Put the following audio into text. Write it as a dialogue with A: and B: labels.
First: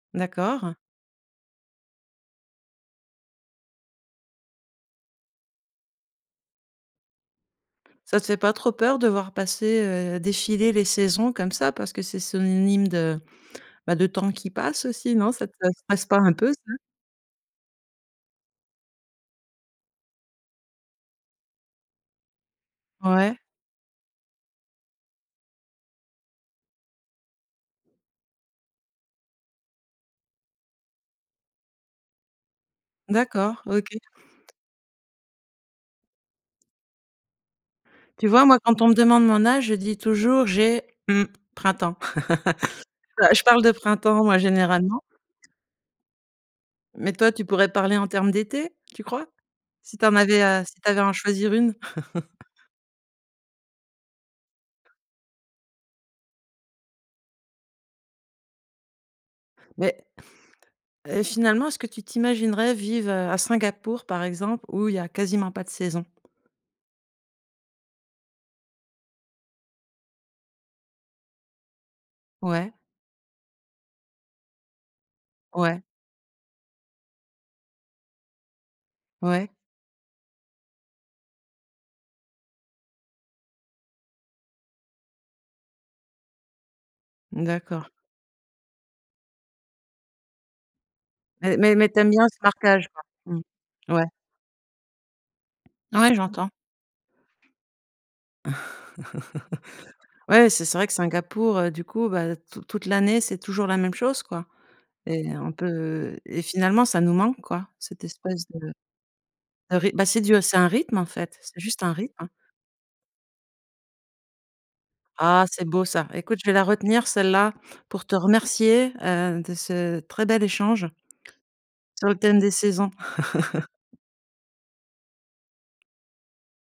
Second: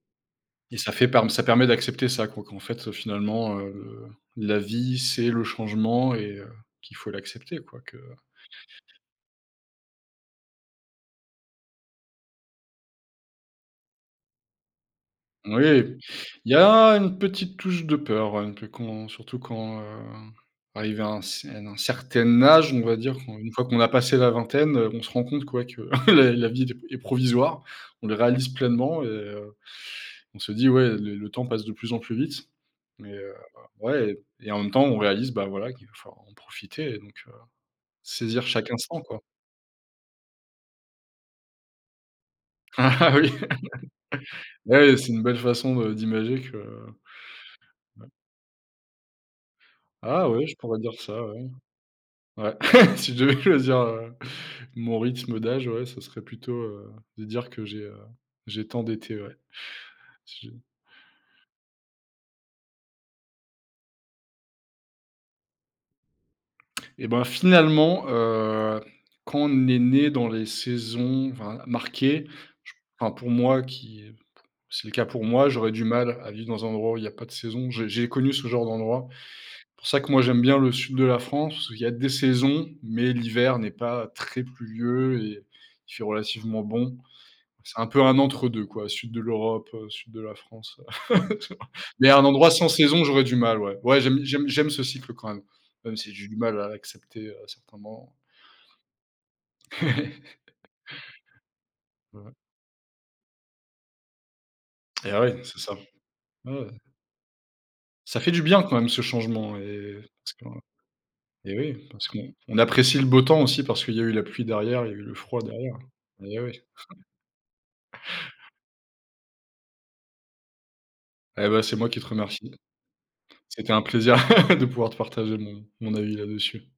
A: D'accord.
B: Et ça fait parm ça permet d'accepter ça, quoi qu'en fait, heu, finalement, heu, la vie, c'est le changement et heu, qu'il faut l'accepter quoi que
A: Ça te fais pas trop peur de voir passer, heu, défiler les saisons comme ça parce que c'est synonyme de bah de temps qui passe aussi, non ça te
B: Oui,
A: stresse pas un peu
B: il y
A: ça?
B: a une petite touche de peur un peu, quand surtout quand, hem, arrivé à un c à un certain âge, on va dire,
A: Ouais.
B: une fois qu'on a passé la vingtaine, on se rend compte que ouais que la la vie est est d provisoire, on le réalise pleinement et on se dit: «Ouais, le temps passe de plus en plus vite». Mais heu,
A: D'accord, OK.
B: ouais et en même temps, on réalise bah voilà qu'il va falloir en profiter et donc heu,
A: Tu
B: saisir
A: vois, moi,
B: chaque
A: quand on me
B: instant, quoi.
A: demande mon âge, je dis toujours, j'ai, mmh, printemps. Ah
B: Oui.
A: je parle de printemps, moi,
B: Bah ouais
A: généralement
B: c'est une belle façon de d'imager que
A: mais toi, tu pourrais parler en
B: ouais.
A: termes d'étés, tu crois? Si tu en
B: Ah
A: avais
B: ouais, je
A: à si
B: pourrais
A: tu
B: dire
A: avais à en
B: ça, ouais.
A: choisir une.
B: Ouais, si je devais choisir, heu, mon rythme d'âge, ouais, ça serait plutôt, heu, de dire que j'ai, heu, j'ai tant d'été, ouais.
A: Mais
B: Je
A: heu, finalement, est-ce que tu t'imaginerais vivre à Singapour, par exemple, où il y a quasiment pas de saison?
B: Et bah finalement heu, quand on est né dans les saisons v marquées,
A: Ouais.
B: je p enfin, pour moi qui, c'est le cas pour moi, j'aurais
A: Ouais.
B: du mal à vivre dans un endroit où il y a pas de saison. J j'ai connu ce genre d'endroit.
A: Ouais.
B: Pour ça que moi j'aime bien le sud de la France, parce qu'il y a des saisons, mais l'hiver n'est pas très pluvieux et il fait relativement bon. C'est un
A: D'accord.
B: peu un entre 2 quoi, sud de l'Europe, heu, sud de la France.
A: Mais mais mais tu
B: Mais
A: aimes
B: un
A: bien ce
B: endroit sans
A: partage, quoi.
B: saison, j'aurais du
A: Mmh.
B: mal, ouais. Ouais,
A: Ouais.
B: j'aime j'aime j'aime ce cycle quand même, même
A: Ouais,
B: si j'ai du
A: j'entends.
B: mal à accepter à certains moments.
A: Ouais, c'est c vrai que Singapour, du coup,
B: Heu
A: bah tout toute l'année, c'est toujours la même chose quoi
B: Et
A: et
B: ouais,
A: on
B: c'est ça.
A: peut et
B: Ouais, ouais.
A: finalement, ça nous manque quoi, cette
B: Ça fait du
A: espèce
B: bien
A: de
B: quand même ce changement
A: de ryt
B: et
A: Bah c'est
B: parce
A: du
B: que
A: c'est un rythme en fait,
B: et
A: c'est juste
B: oui,
A: un
B: parce
A: rythme, hein.
B: qu'on apprécie le beau temps aussi parce qu'il y a eu la pluie derrière et y a eu le froid
A: Ah c'est
B: derrière
A: beau ça. Écoute
B: et
A: je vais la
B: ouais.
A: retenir celle-là pour te remercier, heu, de ce très bel échange
B: Et bah c'est moi qui te
A: sur le thème des
B: remercie.
A: saisons.
B: C'était un plaisir de pouvoir te partager mon mon avis là-dessus.